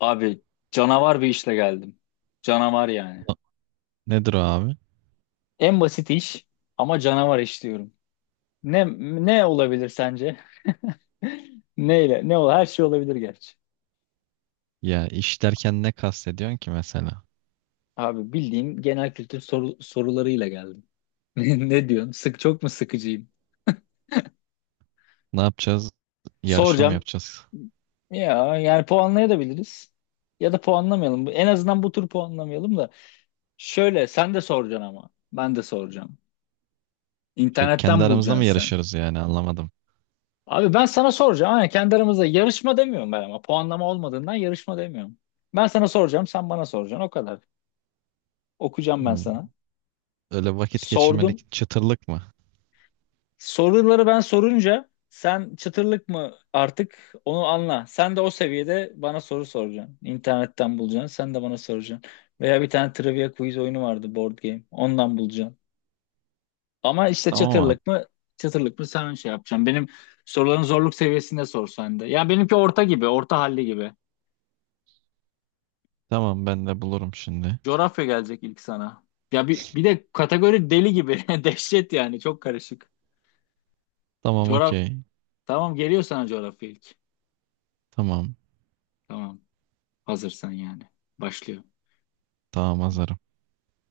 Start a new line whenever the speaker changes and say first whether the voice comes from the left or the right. left: Abi, canavar bir işle geldim. Canavar yani.
right: A- Nedir o abi?
left: En basit iş ama canavar iş diyorum. Ne ne olabilir sence? Neyle? Ne ol? Her şey olabilir gerçi.
right: Ya iş derken ne kastediyorsun ki mesela?
left: Abi, bildiğim genel kültür sorularıyla geldim. Ne diyorsun? Çok mu sıkıcıyım?
right: Ne yapacağız? Yarışma mı
left: Soracağım.
right: yapacağız?
left: Ya yani puanlayabiliriz. Ya da puanlamayalım. En azından bu tur puanlamayalım da. Şöyle sen de soracaksın ama. Ben de soracağım.
right: Kendi
left: İnternetten
right: aramızda mı
left: bulacaksın.
right: yarışırız yani anlamadım.
left: Abi, ben sana soracağım. Aynen, kendi aramızda yarışma demiyorum ben ama. Puanlama olmadığından yarışma demiyorum. Ben sana soracağım, sen bana soracaksın. O kadar. Okuyacağım ben
right: Hmm.
left: sana.
right: Öyle vakit
left: Sordum.
right: geçirmelik çıtırlık mı?
left: Soruları ben sorunca sen çıtırlık mı artık onu anla. Sen de o seviyede bana soru soracaksın. İnternetten bulacaksın. Sen de bana soracaksın. Veya bir tane trivia quiz oyunu vardı, board game. Ondan bulacaksın. Ama işte
right: Tamam abi.
left: çıtırlık mı sen şey yapacaksın. Benim soruların zorluk seviyesinde sor sen de. Ya benimki orta gibi, orta halli gibi.
right: Tamam ben de bulurum şimdi.
left: Coğrafya gelecek ilk sana. Ya bir de kategori deli gibi. Dehşet yani. Çok karışık.
right: Tamam
left: Coğraf,
right: okey.
left: Tamam, geliyor sana coğrafya ilk.
right: Tamam.
left: Tamam. Hazırsan yani. Başlıyor.
right: Tamam hazırım.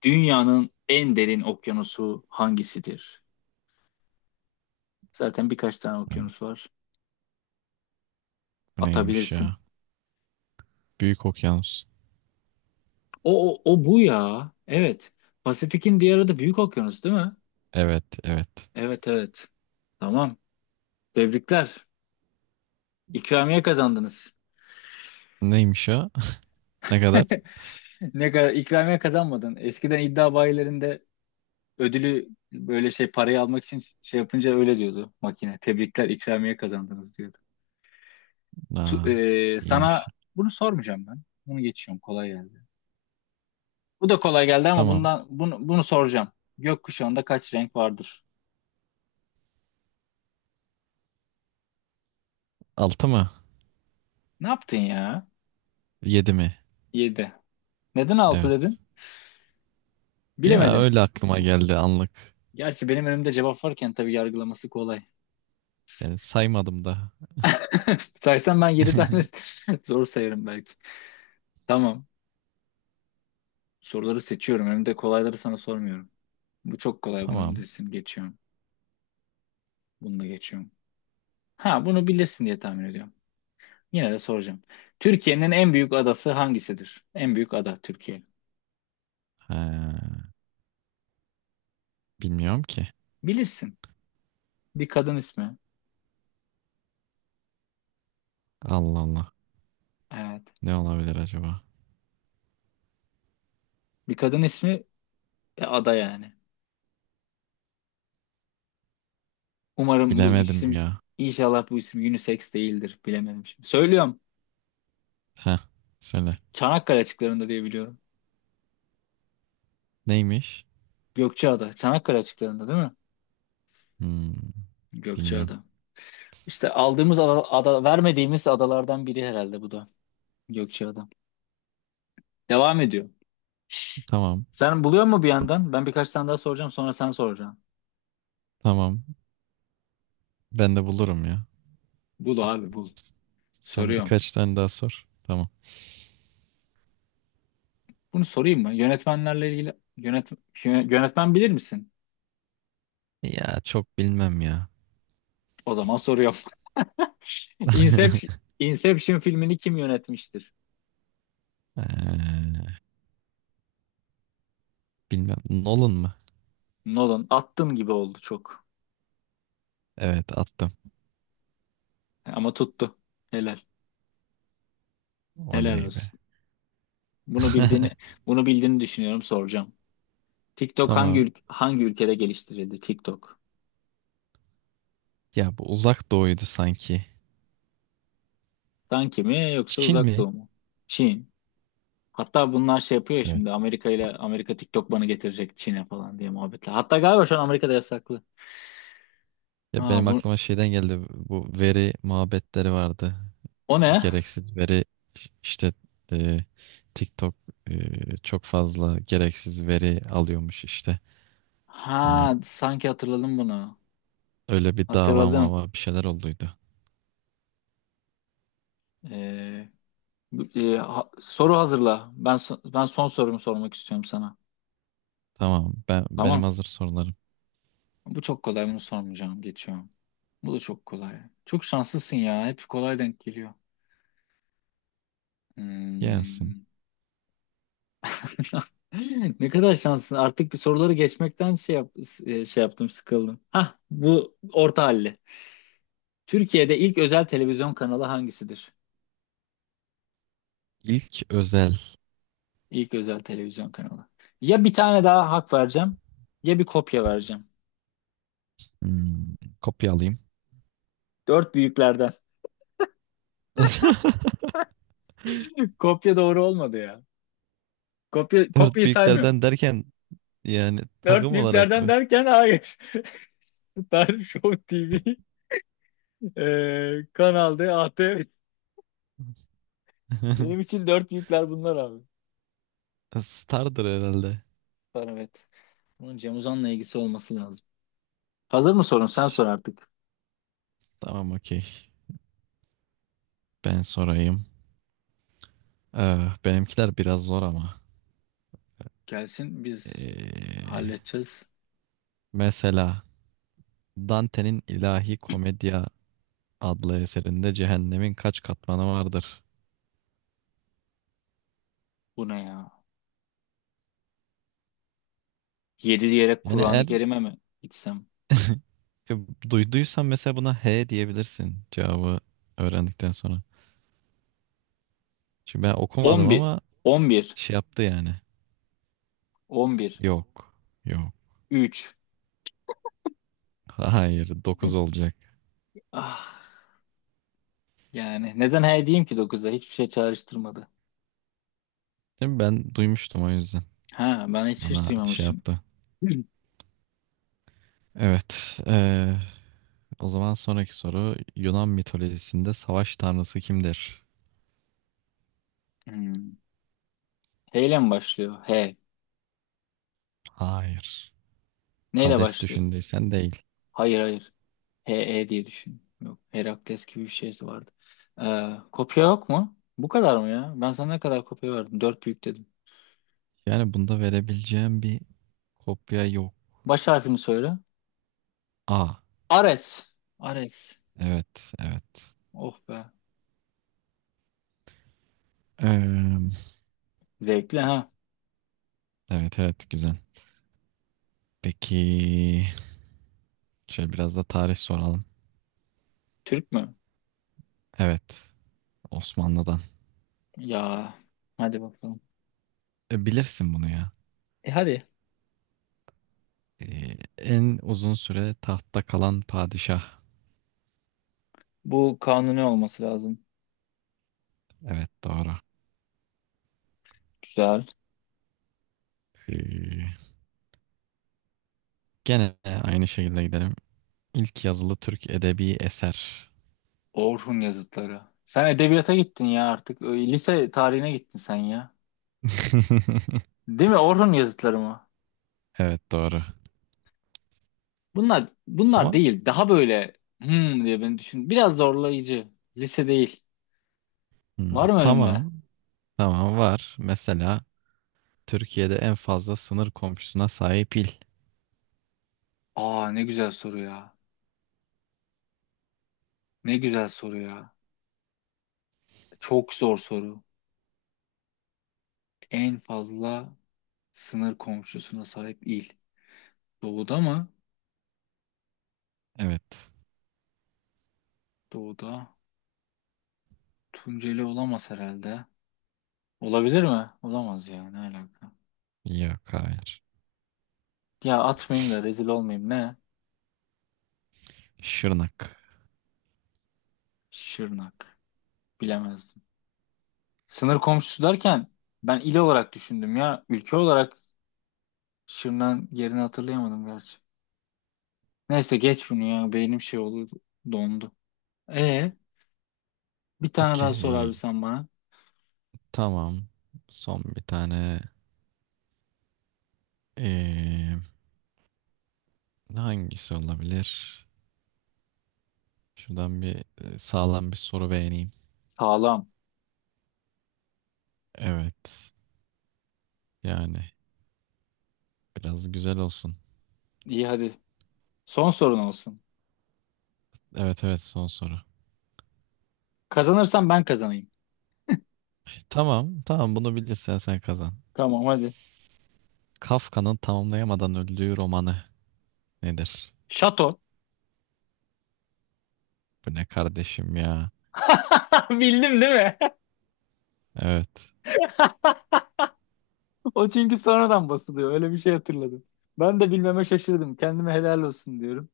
left: Dünyanın en derin okyanusu hangisidir? Zaten birkaç tane
right: Hı,
left: okyanus var.
right: bu neymiş
left: Atabilirsin.
right: ya? Büyük okyanus.
left: O bu ya. Evet. Pasifik'in diğer adı Büyük Okyanus değil mi?
right: Evet evet.
left: Evet, evet. Tamam. Tebrikler. İkramiye kazandınız.
right: Neymiş o? Ne kadar?
left: Ne kadar ikramiye kazanmadın. Eskiden iddia bayilerinde ödülü böyle şey, parayı almak için şey yapınca öyle diyordu makine. Tebrikler, ikramiye kazandınız diyordu. Tu-
right: Aa, iyiymiş.
left: sana bunu sormayacağım ben. Bunu geçiyorum. Kolay geldi. Bu da kolay geldi ama
right: Tamam.
left: bunu soracağım. Gökkuşağında kaç renk vardır?
right: Altı mı?
left: Ne yaptın ya?
right: Yedi mi?
left: 7. Neden 6
right: Evet.
left: dedin?
right: Ya
left: Bilemedin.
right: öyle aklıma geldi anlık.
left: Gerçi benim önümde cevap varken tabii yargılaması kolay.
right: Yani saymadım da.
left: Saysam ben 7 tane zor sayarım belki. Tamam. Soruları seçiyorum. Önümde kolayları sana sormuyorum. Bu çok kolay, bunu
right: Tamam.
left: bilirsin. Geçiyorum. Bunu da geçiyorum. Ha, bunu bilirsin diye tahmin ediyorum. Yine de soracağım. Türkiye'nin en büyük adası hangisidir? En büyük ada, Türkiye.
right: Ha, bilmiyorum ki.
left: Bilirsin. Bir kadın ismi.
right: Allah Allah.
left: Evet.
right: Ne olabilir acaba?
left: Bir kadın ismi ve ada yani. Umarım bu
right: Bilemedim
left: isim
right: ya.
left: inşallah bu isim unisex değildir. Bilemedim şimdi. Söylüyorum.
right: Heh, söyle.
left: Çanakkale açıklarında diye biliyorum.
right: Neymiş?
left: Gökçeada. Çanakkale açıklarında değil mi?
right: Hmm, bilmiyorum.
left: Gökçeada. İşte aldığımız vermediğimiz adalardan biri herhalde bu da. Gökçeada. Devam ediyor.
right: Tamam.
left: Sen buluyor mu bir yandan? Ben birkaç tane daha soracağım, sonra sen soracaksın.
right: Tamam. Ben de bulurum ya.
left: Bul abi, bul.
right: Sen
left: Soruyorum.
right: birkaç tane daha sor. Tamam.
left: Bunu sorayım mı? Yönetmenlerle ilgili, yönetmen bilir misin?
right: Ya çok bilmem ya.
left: O zaman soruyorum. Inception, Inception filmini kim yönetmiştir?
right: Ee, bilmem. Nolan mı?
left: Nolan. Attın gibi oldu çok.
right: Evet attım.
left: Ama tuttu. Helal. Helal
right: Oley be.
left: olsun. Bunu bildiğini Bunu bildiğini düşünüyorum, soracağım. TikTok
right: Tamam.
left: hangi ülkede geliştirildi? TikTok.
right: Ya bu Uzak Doğu'ydu sanki.
left: Sanki mi yoksa
right: Çin
left: Uzak
right: mi?
left: Doğu mu? Çin. Hatta bunlar şey yapıyor ya
right: Evet.
left: şimdi, Amerika ile Amerika TikTok bana getirecek Çin'e falan diye muhabbetle. Hatta galiba şu an Amerika'da yasaklı.
right: Ya
left: Ha,
right: benim
left: bu
right: aklıma şeyden geldi, bu veri muhabbetleri vardı.
left: o ne?
right: Gereksiz veri, işte, e, TikTok, çok fazla gereksiz veri alıyormuş işte. Hani
left: Ha, sanki hatırladım bunu.
right: öyle bir dava
left: Hatırladım.
right: mava bir şeyler olduydu.
left: Ee, soru hazırla. Ben son sorumu sormak istiyorum sana.
right: Tamam, ben benim
left: Tamam.
right: hazır sorularım.
left: Bu çok kolay, bunu sormayacağım. Geçiyorum. Bu da çok kolay. Çok şanslısın ya. Hep kolay denk geliyor.
right: Gelsin.
left: Hmm. Ne kadar şanslısın. Artık bir soruları geçmekten şey yaptım, sıkıldım. Hah, bu orta halli. Türkiye'de ilk özel televizyon kanalı hangisidir?
right: İlk özel.
left: İlk özel televizyon kanalı. Ya bir tane daha hak vereceğim, ya bir kopya vereceğim.
right: Hmm, kopya alayım.
left: Dört büyüklerden. Kopya doğru olmadı ya. Kopya,
right: Dört
left: kopyayı saymıyor.
right: büyüklerden derken yani
left: Dört
right: takım olarak
left: büyüklerden
right: mı?
left: derken hayır. Star Show TV, Kanal D, ATV. Benim için dört büyükler bunlar abi.
right: Stardır herhalde.
left: Var, evet. Bunun Cem Uzan'la ilgisi olması lazım. Hazır mı sorun? Sen
right: Ş-
left: sor artık.
right: Tamam okey. Ben sorayım. Benimkiler biraz zor ama.
left: Gelsin, biz
right: Eh,
left: halledeceğiz.
right: mesela Dante'nin İlahi Komedya adlı eserinde cehennemin kaç katmanı vardır?
left: Bu ne ya? 7 diyerek
right: Yani
left: Kur'an-ı
right: eğer
left: Kerim'e mi gitsem?
right: duyduysan mesela, buna H diyebilirsin cevabı öğrendikten sonra. Çünkü ben okumadım
left: 11.
right: ama
left: 11.
right: şey yaptı yani.
left: 11.
right: Yok. Yok.
left: 3.
right: Hayır, 9 olacak.
left: Ah, yani neden he diyeyim ki 9'a? Hiçbir şey çağrıştırmadı.
right: Şimdi ben duymuştum, o yüzden.
left: Ha, ben hiç
right: Bana şey
left: duymamışım.
right: yaptı. Evet. O zaman sonraki soru. Yunan mitolojisinde savaş tanrısı kimdir?
left: Hmm. H ile mi başlıyor? H.
right: Hayır.
left: Neyle
right: Hades
left: başlıyor?
right: düşündüysen, değil.
left: Hayır, hayır. HE diye düşün. Yok. Herakles gibi bir şeysi vardı. Kopya yok mu? Bu kadar mı ya? Ben sana ne kadar kopya verdim? Dört büyük dedim.
right: Yani bunda verebileceğim bir kopya yok.
left: Baş harfini söyle.
right: A.
left: Ares. Ares.
right: Evet, evet.
left: Oh be.
right: Eee,
left: Zevkli ha.
right: evet, evet, güzel. Peki, şöyle biraz da tarih soralım.
left: Türk mü?
right: Evet, Osmanlı'dan.
left: Ya. Hadi bakalım.
right: E, bilirsin bunu ya.
left: E hadi.
right: E, en uzun süre tahtta kalan padişah.
left: Bu kanuni olması lazım.
right: Evet, doğru.
left: Güzel.
right: E, gene aynı şekilde gidelim. İlk yazılı Türk edebi eser.
left: Orhun yazıtları. Sen edebiyata gittin ya artık. Lise tarihine gittin sen ya. Değil mi? Orhun yazıtları mı?
right: Evet, doğru.
left: Bunlar
right: Ama
left: değil. Daha böyle hmm diye beni düşün. Biraz zorlayıcı. Lise değil.
right: hmm,
left: Var mı önünde?
right: tamam. Tamam var. Mesela Türkiye'de en fazla sınır komşusuna sahip il.
left: Aa, ne güzel soru ya. Ne güzel soru ya. Çok zor soru. En fazla sınır komşusuna sahip il. Doğuda mı?
right: Evet.
left: Doğuda. Tunceli olamaz herhalde. Olabilir mi? Olamaz ya. Ne alaka?
right: Yok, hayır.
left: Ya atmayayım da rezil olmayayım. Ne?
right: Şırnak.
left: Şırnak. Bilemezdim. Sınır komşusu derken ben il olarak düşündüm ya. Ülke olarak Şırnak'ın yerini hatırlayamadım gerçi. Neyse, geç bunu ya. Beynim şey oldu. Dondu. E, bir tane daha sor abi
right: Okey.
left: sen bana.
right: Tamam. Son bir tane. Ee, hangisi olabilir? Şuradan bir sağlam bir soru beğeneyim.
left: Sağlam.
right: Evet. Yani biraz güzel olsun.
left: İyi, hadi. Son sorun olsun.
right: Evet evet, son soru.
left: Kazanırsam ben kazanayım.
right: Tamam tamam, bunu bilirsen sen kazan.
left: Tamam, hadi.
right: Kafka'nın tamamlayamadan öldüğü romanı nedir?
left: Şato.
right: Bu ne kardeşim ya?
left: Bildim değil mi?
right: Evet.
left: O çünkü sonradan basılıyor. Öyle bir şey hatırladım. Ben de bilmeme şaşırdım. Kendime helal olsun diyorum.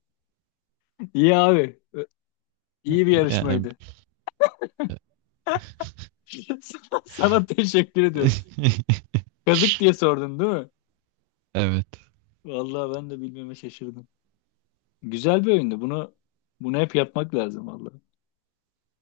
left: İyi abi. İyi bir
right: Yani
left: yarışmaydı. Sana teşekkür ediyorum. Kazık diye sordun değil mi?
right: evet.
left: Vallahi ben de bilmeme şaşırdım. Güzel bir oyundu. Bunu hep yapmak lazım valla.